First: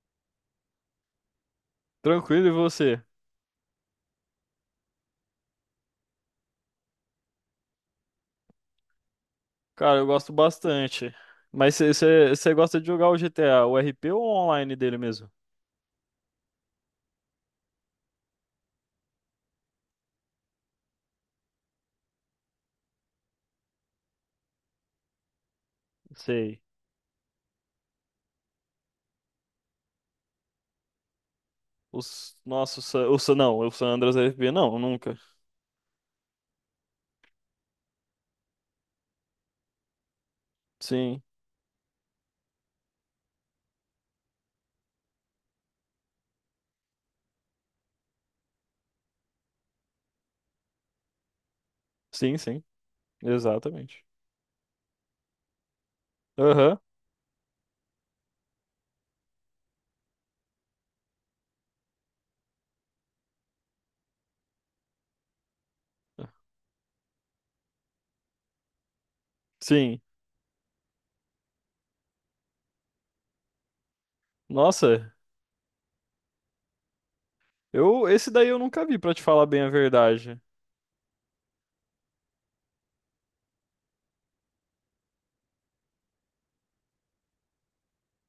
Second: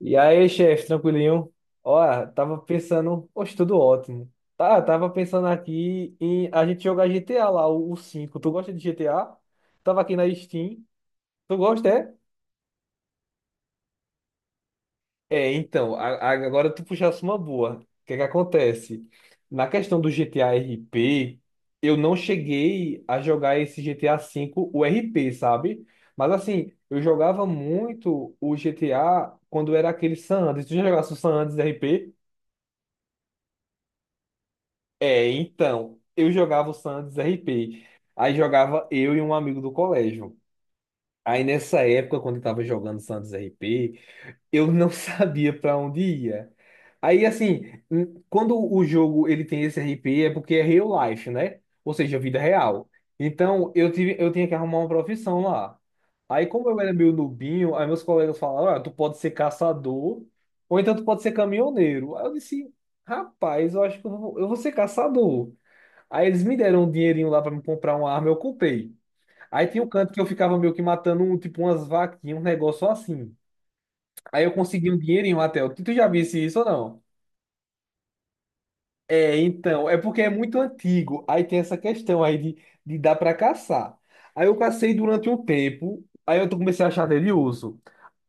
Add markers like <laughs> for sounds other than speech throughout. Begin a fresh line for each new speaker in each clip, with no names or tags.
E aí, chefe, tranquilinho? Ó,
Tranquilo, e
tava
você?
pensando, poxa, tudo ótimo. Tá, tava pensando aqui em a gente jogar GTA lá, o 5. Tu gosta de GTA?
Cara,
Tava
eu
aqui na
gosto
Steam.
bastante.
Tu
Mas
gosta, é?
você gosta de jogar o GTA, o RP ou o online dele mesmo?
É, então, agora tu puxasse uma boa. O que que acontece? Na questão do GTA RP, eu não cheguei a jogar esse GTA V, o RP, sabe? Mas
Sei.
assim, eu jogava muito o GTA quando era aquele San Andreas. Tu já jogasse o San Andreas RP?
Os nossos. Não, o San Andreas RP, não, nunca.
É, então, eu jogava o Santos RP. Aí jogava eu e um amigo do colégio.
Sim,
Aí nessa época, quando eu tava jogando Santos RP, eu não <laughs> sabia para onde ia. Aí assim, quando o jogo ele tem esse RP é porque é real life, né? Ou seja,
sim,
vida
sim.
real. Então,
Exatamente.
eu tinha que arrumar uma profissão lá. Aí como
Aham.
eu era meio nubinho, aí meus colegas falaram, olha, tu pode ser caçador, ou então tu pode ser caminhoneiro. Aí eu disse, rapaz, eu acho que eu vou ser caçador. Aí eles me deram um dinheirinho lá pra me comprar uma arma, eu comprei. Aí tinha um
Sim.
canto que eu ficava meio que matando, um, tipo, umas vaquinhas, um negócio assim. Aí eu consegui um
Nossa,
dinheirinho até. Tu já visse isso ou não?
eu esse daí eu nunca vi, pra te
É,
falar bem a
então, é porque é
verdade.
muito antigo. Aí tem essa questão aí de, dar pra caçar. Aí eu cacei durante um tempo, aí eu comecei a achar delioso.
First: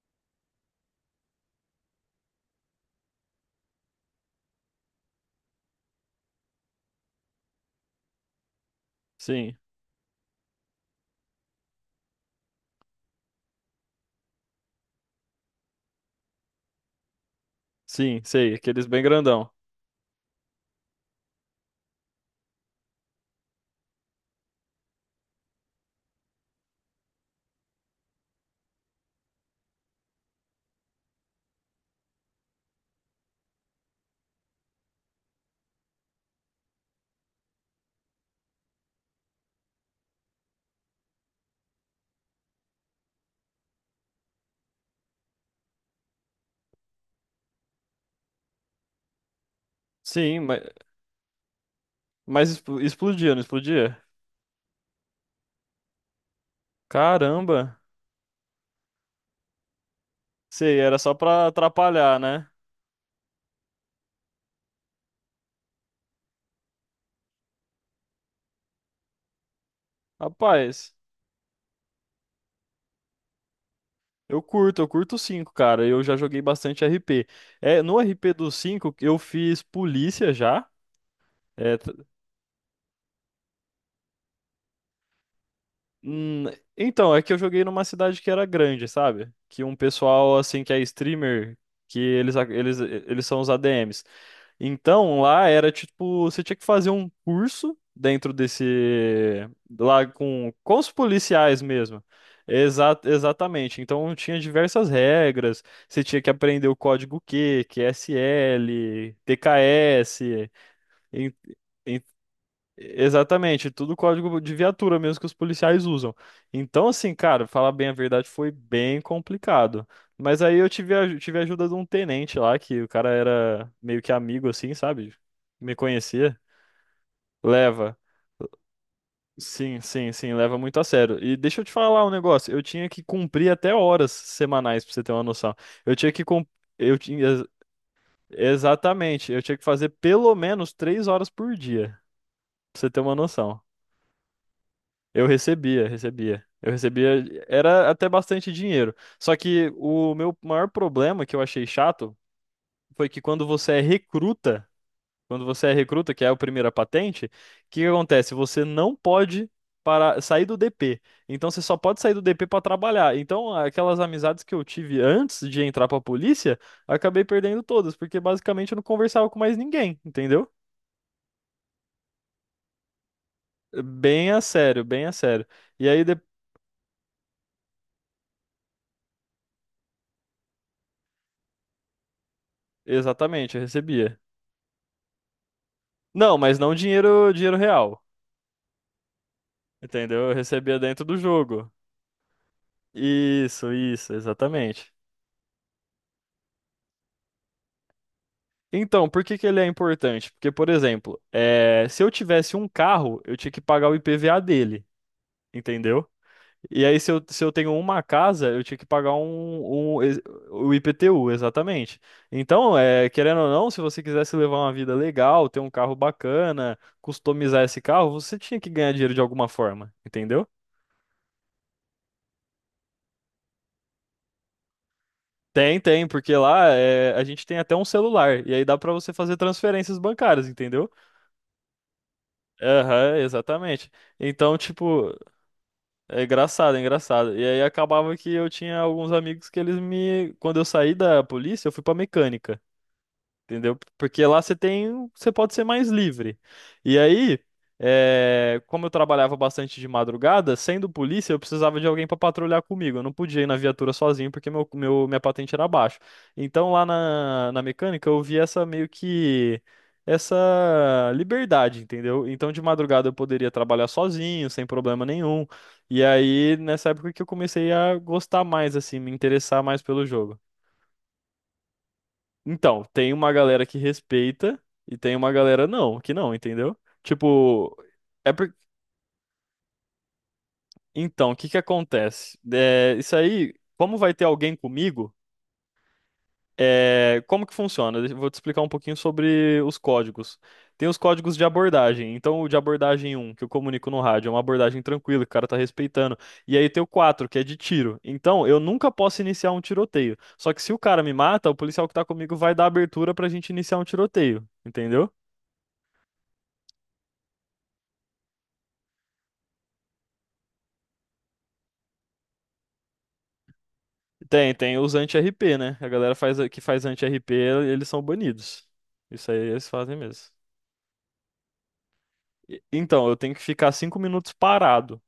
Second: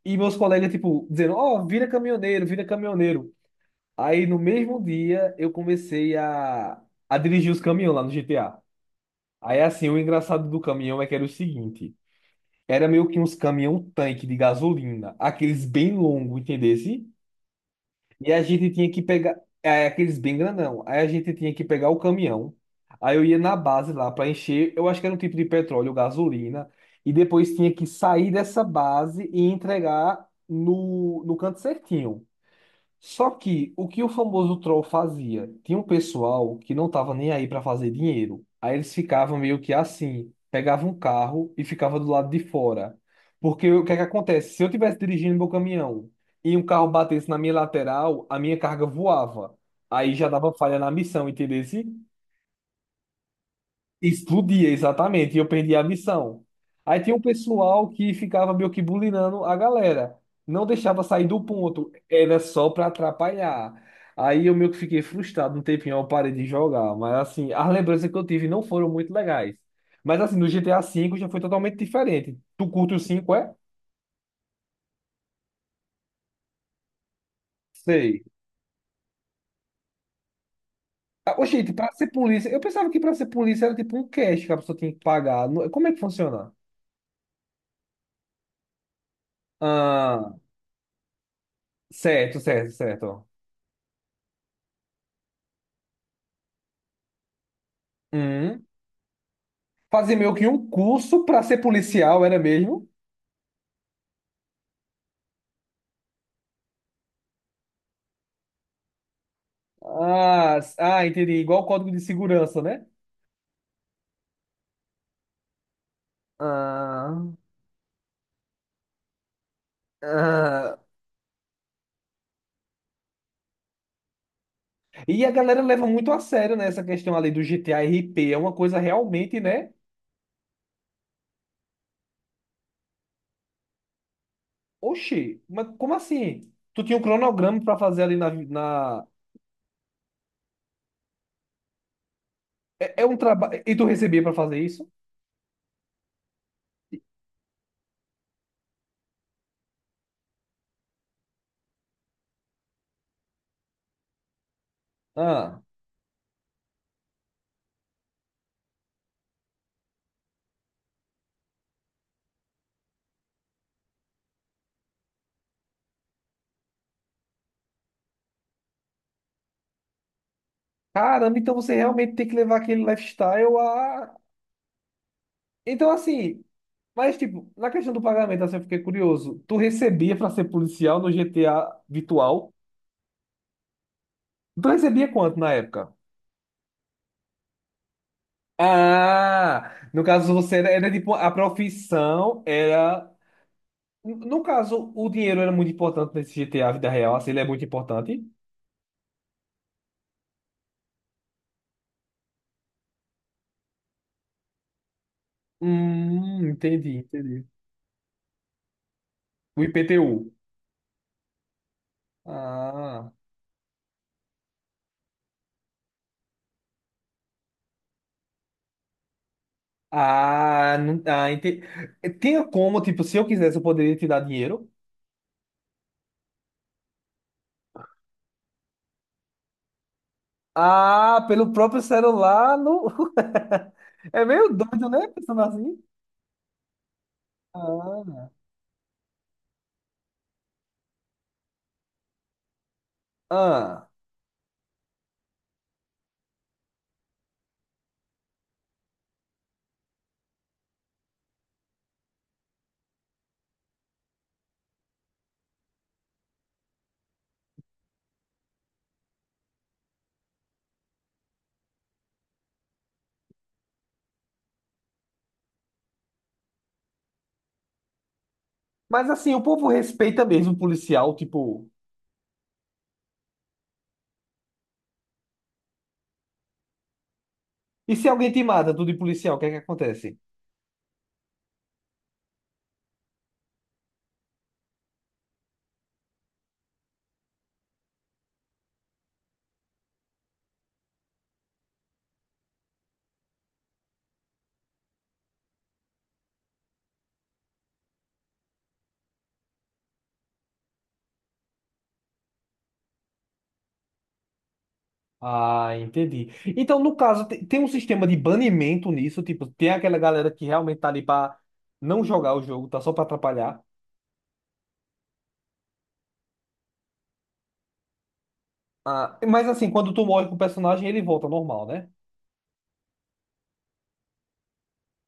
E meus colegas, tipo, dizendo, ó, vira caminhoneiro, vira caminhoneiro. Aí no mesmo dia eu comecei a dirigir os caminhões lá no GTA.
Sim,
Aí, assim, o engraçado do caminhão é que era o seguinte: era meio que uns caminhão-tanque de gasolina, aqueles bem longos, entendesse?
sim,
E a
sei,
gente
aqueles
tinha que
bem
pegar,
grandão.
é, aqueles bem grandão. Aí a gente tinha que pegar o caminhão. Aí eu ia na base lá para encher, eu acho que era um tipo de petróleo, gasolina. E depois tinha que sair dessa base e entregar no canto certinho. Só que o famoso troll fazia? Tinha um pessoal que não tava nem aí para fazer dinheiro. Aí eles ficavam meio que assim, pegavam um carro e ficava do lado de fora. Porque o que é que acontece? Se eu tivesse dirigindo meu caminhão e um carro batesse na minha lateral, a minha carga voava. Aí já
Sim,
dava
mas,
falha na missão, entendeu?
mas explodia, não explodia?
Explodia, exatamente, e eu perdi a missão. Aí tinha um
Caramba.
pessoal que ficava meio que bulinando a galera. Não
Sei, era
deixava
só
sair do
pra
ponto,
atrapalhar,
era
né?
só pra atrapalhar. Aí eu meio que fiquei frustrado, um tempinho eu parei de jogar. Mas assim, as lembranças que eu tive não foram muito legais. Mas assim, no GTA
Rapaz.
V já foi totalmente diferente. Tu curte o 5 é?
Eu curto o 5, cara. Eu já joguei bastante RP. É, no
Sei.
RP do 5, eu fiz polícia já.
Ah, ô, gente,
É,
pra ser polícia, eu pensava que pra ser polícia era tipo um cash que a pessoa tinha que pagar. Como é que
Hum,
funciona?
então, é que eu joguei numa cidade que era grande, sabe? Que um
Ah,
pessoal, assim, que é streamer, que eles,
certo, certo,
eles, eles
certo.
são os ADMs. Então, lá era tipo, você tinha que fazer um curso dentro desse. Lá
Fazer meio que
com,
um
com os
curso para ser
policiais mesmo.
policial, era mesmo?
Exatamente. Então, tinha diversas regras. Você tinha que aprender o código Q, QSL, TKS.
Ah, ah, entendi.
En-
Igual o código de segurança, né?
Exatamente, tudo código de viatura mesmo que os policiais usam. Então,
Ah,
assim, cara, falar bem a verdade foi bem complicado. Mas aí eu
ah.
tive a ajuda de um tenente lá, que o cara era meio que amigo, assim, sabe?
E a galera
Me
leva muito a
conhecia.
sério, né, essa questão ali do GTA
Leva.
RP. É uma coisa realmente, né?
Sim, sim, sim, leva muito a sério. E deixa eu te falar um negócio, eu tinha que cumprir até horas semanais, pra você ter uma
Oxi,
noção.
mas como
Eu tinha que cum-
assim? Tu tinha
eu
um
tinha,
cronograma para fazer ali na...
exatamente, eu tinha que fazer pelo menos 3 horas por dia, pra você ter
é,
uma
um trabalho.
noção.
E tu recebia para fazer isso?
Eu recebia, recebia. Eu recebia, era até bastante dinheiro. Só que o meu maior problema que eu achei chato foi que quando você é recruta, quando
Ah,
você é recruta, que é a primeira patente, o que que acontece? Você não pode para sair do DP. Então você só pode sair do DP para trabalhar. Então aquelas amizades que eu tive antes de entrar para a polícia, acabei perdendo todas, porque basicamente eu não conversava com mais ninguém, entendeu?
caramba, então você realmente tem que levar aquele lifestyle a.
Bem a sério, bem a sério. E
Então,
aí de-
assim. Mas, tipo, na questão do pagamento, assim, eu fiquei curioso. Tu recebia pra ser policial no GTA virtual?
Exatamente, eu recebia.
Tu recebia quanto na época?
Não, mas não dinheiro, dinheiro real,
Ah, no
entendeu?
caso
Eu
você era,
recebia
era
dentro
tipo,
do
a
jogo.
profissão era.
Isso,
No caso,
exatamente.
o dinheiro era muito importante nesse GTA vida real, assim, ele é muito importante.
Então, por que que ele é importante? Porque, por exemplo, é, se eu tivesse um carro, eu tinha que pagar o IPVA dele, entendeu? E
Entendi,
aí, se eu, se
entendi.
eu tenho uma casa, eu tinha que pagar
O IPTU.
o IPTU, exatamente. Então, é,
Ah,
querendo ou não, se você quisesse levar uma vida legal, ter um carro bacana, customizar esse carro, você tinha que ganhar dinheiro de alguma forma, entendeu?
ah, não, ah, entendi. Tinha como, tipo, se eu quisesse, eu poderia te dar dinheiro?
Tem, tem, porque lá é, a gente tem até um celular, e aí dá pra você fazer transferências bancárias, entendeu?
Ah, pelo próprio celular no... <laughs>
Aham, exatamente.
É meio
Então,
doido, né?
tipo,
Pensando assim.
é engraçado, é engraçado. E aí acabava
Ah,
que eu tinha alguns amigos que eles me. Quando eu saí da polícia, eu fui pra mecânica, entendeu?
ah.
Porque lá você pode ser mais livre. E aí, é, como eu trabalhava bastante de madrugada, sendo polícia, eu precisava de alguém para patrulhar comigo. Eu não podia ir na viatura sozinho porque minha patente era baixa. Então lá na mecânica eu vi essa meio que essa liberdade, entendeu? Então de madrugada eu poderia trabalhar sozinho, sem problema nenhum. E aí nessa época que eu comecei a gostar mais assim,
Mas
me
assim, o
interessar
povo
mais pelo
respeita
jogo.
mesmo o policial, tipo.
Então, tem uma galera que respeita e tem uma galera não, que não, entendeu? Tipo,
E se alguém
é
te
por...
mata, tu de policial, o que é que acontece?
então, o que que acontece? É, isso aí, como vai ter alguém comigo, é, como que funciona? Eu vou te explicar um pouquinho sobre os códigos. Tem os códigos de abordagem. Então, o de abordagem um que eu comunico no rádio, é uma abordagem tranquila, que o cara tá respeitando. E aí tem o 4 que é de tiro. Então, eu nunca posso iniciar um tiroteio. Só que se o cara me mata, o policial que tá comigo vai dar abertura pra gente iniciar um tiroteio, entendeu?
Ah, entendi. Então, no caso, tem um sistema de banimento nisso, tipo, tem aquela galera que realmente tá ali pra não jogar o jogo, tá só pra atrapalhar.
Tem, tem os anti-RP, né? A galera que faz anti-RP, eles são banidos.
Ah,
Isso aí
mas assim,
eles
quando
fazem
tu
mesmo.
morre com o personagem, ele volta ao normal, né?
Então, eu tenho que ficar 5 minutos parado,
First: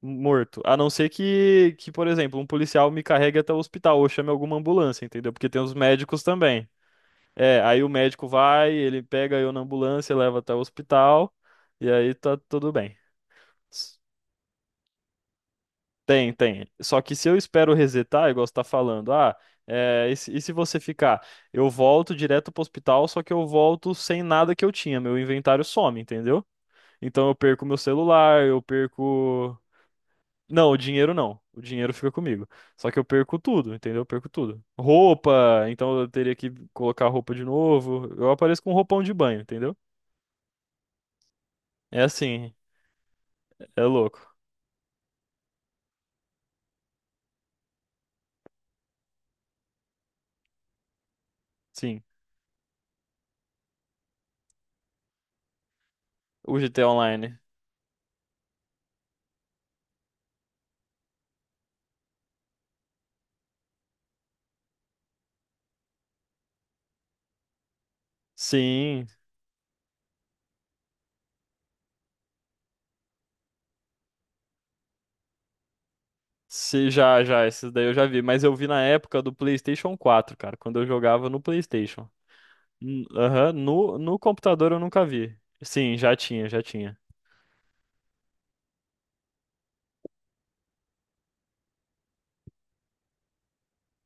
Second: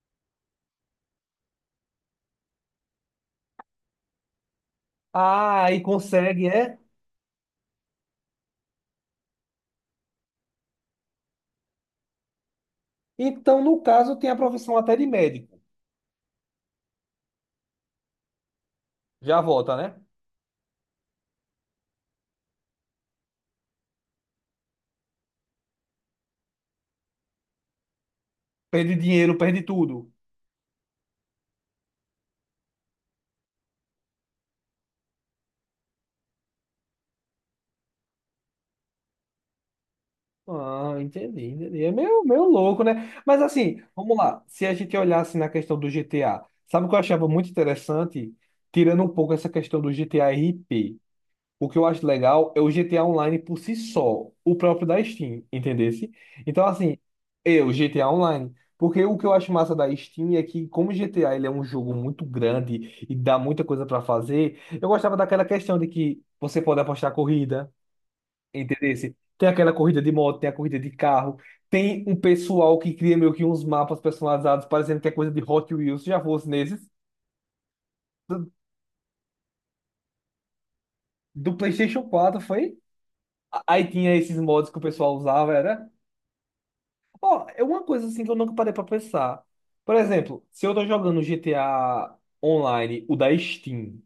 morto. A não ser que, por exemplo, um policial me carregue até o hospital ou chame alguma ambulância, entendeu? Porque tem
Ah,
os
aí
médicos
consegue,
também.
é?
É, aí o médico vai, ele pega eu na ambulância, leva até o hospital, e aí tá tudo bem.
Então, no caso, tem a profissão até de médico.
Tem, tem. Só que se eu espero resetar, igual você tá falando,
Já volta, né?
é, e se você ficar? Eu volto direto pro hospital, só que eu volto sem nada que eu tinha, meu inventário some, entendeu? Então eu perco meu celular, eu
Perde dinheiro,
perco.
perde tudo.
Não, o dinheiro não. O dinheiro fica comigo. Só que eu perco tudo, entendeu? Eu perco tudo. Roupa, então eu teria que colocar roupa de novo. Eu apareço com um roupão de banho, entendeu?
Ah, entendi, entendi. É
É
meio, meio
assim,
louco, né? Mas assim,
é
vamos
louco.
lá. Se a gente olhasse na questão do GTA, sabe o que eu achava muito interessante? Tirando um pouco essa questão do GTA RP. O que eu
Sim.
acho legal é o GTA Online por si só, o próprio da Steam, entendesse?
O
Então,
GTA
assim,
Online.
eu, GTA Online. Porque o que eu acho massa da Steam é que, como o GTA ele é um jogo muito grande e dá muita coisa para fazer, eu gostava daquela questão de que você pode apostar corrida.
Sim,
Entendesse? Tem aquela corrida de moto, tem a corrida de carro, tem um pessoal que cria meio que uns mapas personalizados, parecendo que é coisa de Hot Wheels, já fosse nesses.
Se, já, esses daí eu já vi, mas
Do,
eu vi na época do PlayStation 4, cara, quando eu jogava no
do PlayStation
PlayStation.
4, foi?
Aham,
Aí
no,
tinha
no
esses mods
computador
que
eu
o
nunca
pessoal
vi.
usava, era.
Sim, já tinha, já tinha.
Ó, é uma coisa assim que eu nunca parei pra pensar. Por exemplo, se eu tô jogando GTA Online, o da Steam,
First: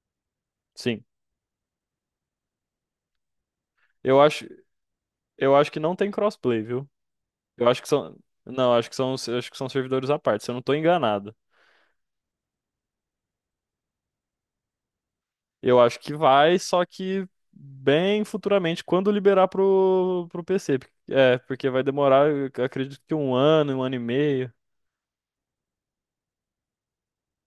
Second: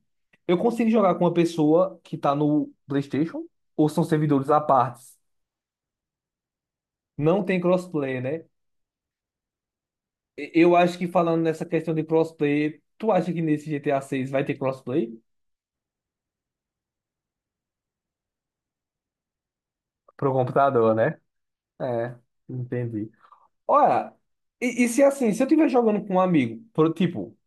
eu consigo
Sim.
jogar com uma pessoa que tá no PlayStation? Ou são
Eu acho,
servidores à parte?
eu acho que não tem crossplay, viu?
Não tem
Eu acho que são,
crossplay, né?
não, acho que são servidores à parte, se eu não tô
Eu acho que
enganado.
falando nessa questão de crossplay, tu acha que nesse GTA 6 vai ter crossplay?
Eu acho que vai, só que bem futuramente, quando liberar pro,
Pro
pro PC.
computador, né?
É, porque vai
É,
demorar, eu acredito
entendi.
que um ano e
Olha,
meio.
e se assim, se eu estiver jogando com um amigo, por, tipo,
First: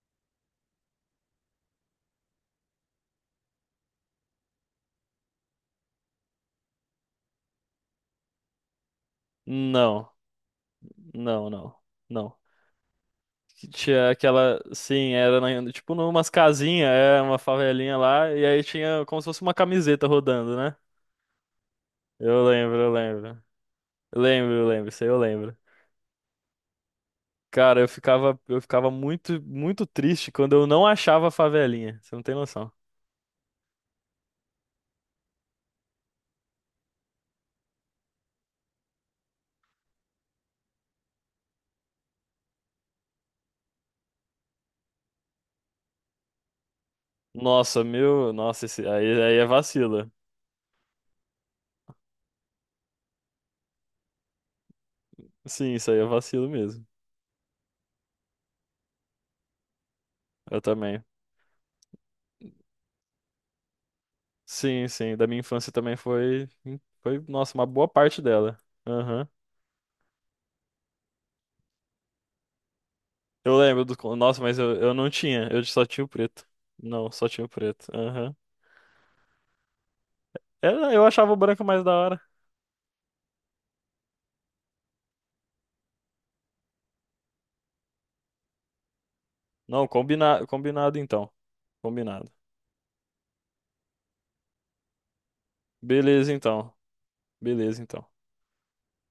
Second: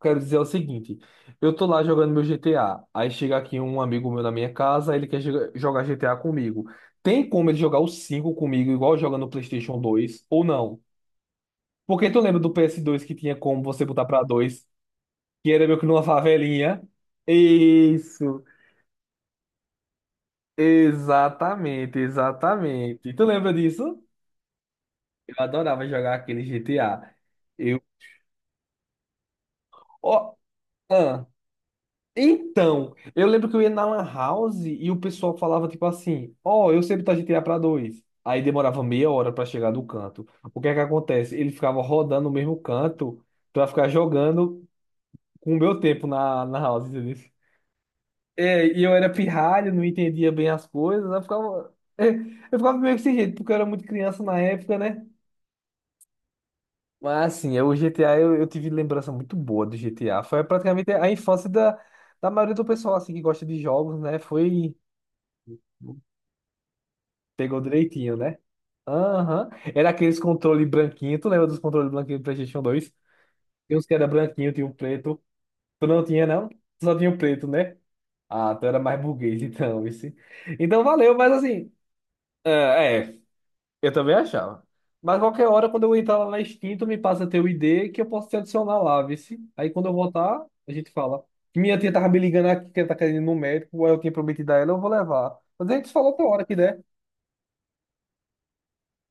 quero dizer o seguinte, eu tô lá jogando meu GTA, aí chega aqui um amigo meu na minha casa, ele quer jogar GTA comigo. Tem como ele jogar o 5 comigo, igual joga no PlayStation
Não,
2, ou não?
não, não,
Porque tu lembra
não.
do PS2 que tinha como
Que
você botar
tinha
pra
aquela,
dois,
sim, era
que era meio que
tipo
numa
numas
favelinha?
casinhas, é uma favelinha lá,
Isso.
e aí tinha como se fosse uma camiseta rodando, né?
Exatamente,
Eu lembro, eu
exatamente. Tu
lembro.
lembra disso?
Lembro, eu lembro, isso aí eu
Eu
lembro.
adorava jogar aquele GTA.
Cara,
Eu.
eu ficava muito, muito triste
Ó,
quando eu não
ah,
achava a favelinha. Você não tem noção.
então, eu lembro que eu ia na Lan House e o pessoal falava tipo assim: ó, eu sei botar GTA pra dois. Aí demorava meia hora pra chegar do canto. O que é que acontece? Ele ficava rodando o mesmo canto pra ficar jogando com o meu tempo na House, entendeu?
Nossa, meu, nossa,
É,
esse,
e eu era
aí, aí é
pirralho, não
vacilo.
entendia bem as coisas, eu ficava, <laughs> eu ficava meio que sem jeito, porque eu era muito criança na época, né?
Sim, isso aí é vacilo mesmo.
Mas assim, o GTA eu tive lembrança muito boa do GTA. Foi
Eu
praticamente
também.
a infância da, maioria do pessoal assim que gosta de jogos, né? Foi
Sim, sim, da minha infância também foi, nossa,
pegou
uma boa
direitinho,
parte
né?
dela. Aham.
Aham. Era aqueles controle branquinho. Tu lembra dos controles branquinhos do PlayStation 2?
Eu
Tinha uns
lembro
que
do.
era
Nossa,
branquinho,
mas
tinha o
eu não
preto.
tinha. Eu só
Tu não
tinha o
tinha,
preto.
não? Tu só tinha
Não,
o
só tinha
preto,
o
né?
preto. Aham.
Ah, tu era mais burguês <laughs> então, esse. Então
Eu
valeu. Mas
achava o branco
assim,
mais da hora.
é, é, Eu também achava. Mas qualquer hora, quando eu entrar lá na Steam, tu me passa teu ID que eu posso te adicionar lá, vice. Aí quando
Não,
eu voltar, a gente
combinado
fala.
então.
Minha tia tava me
Combinado.
ligando aqui, que ela tá querendo ir no médico, aí eu tinha prometido a ela, eu vou levar. Mas a gente fala outra
Beleza
hora que
então.
der.
Beleza então.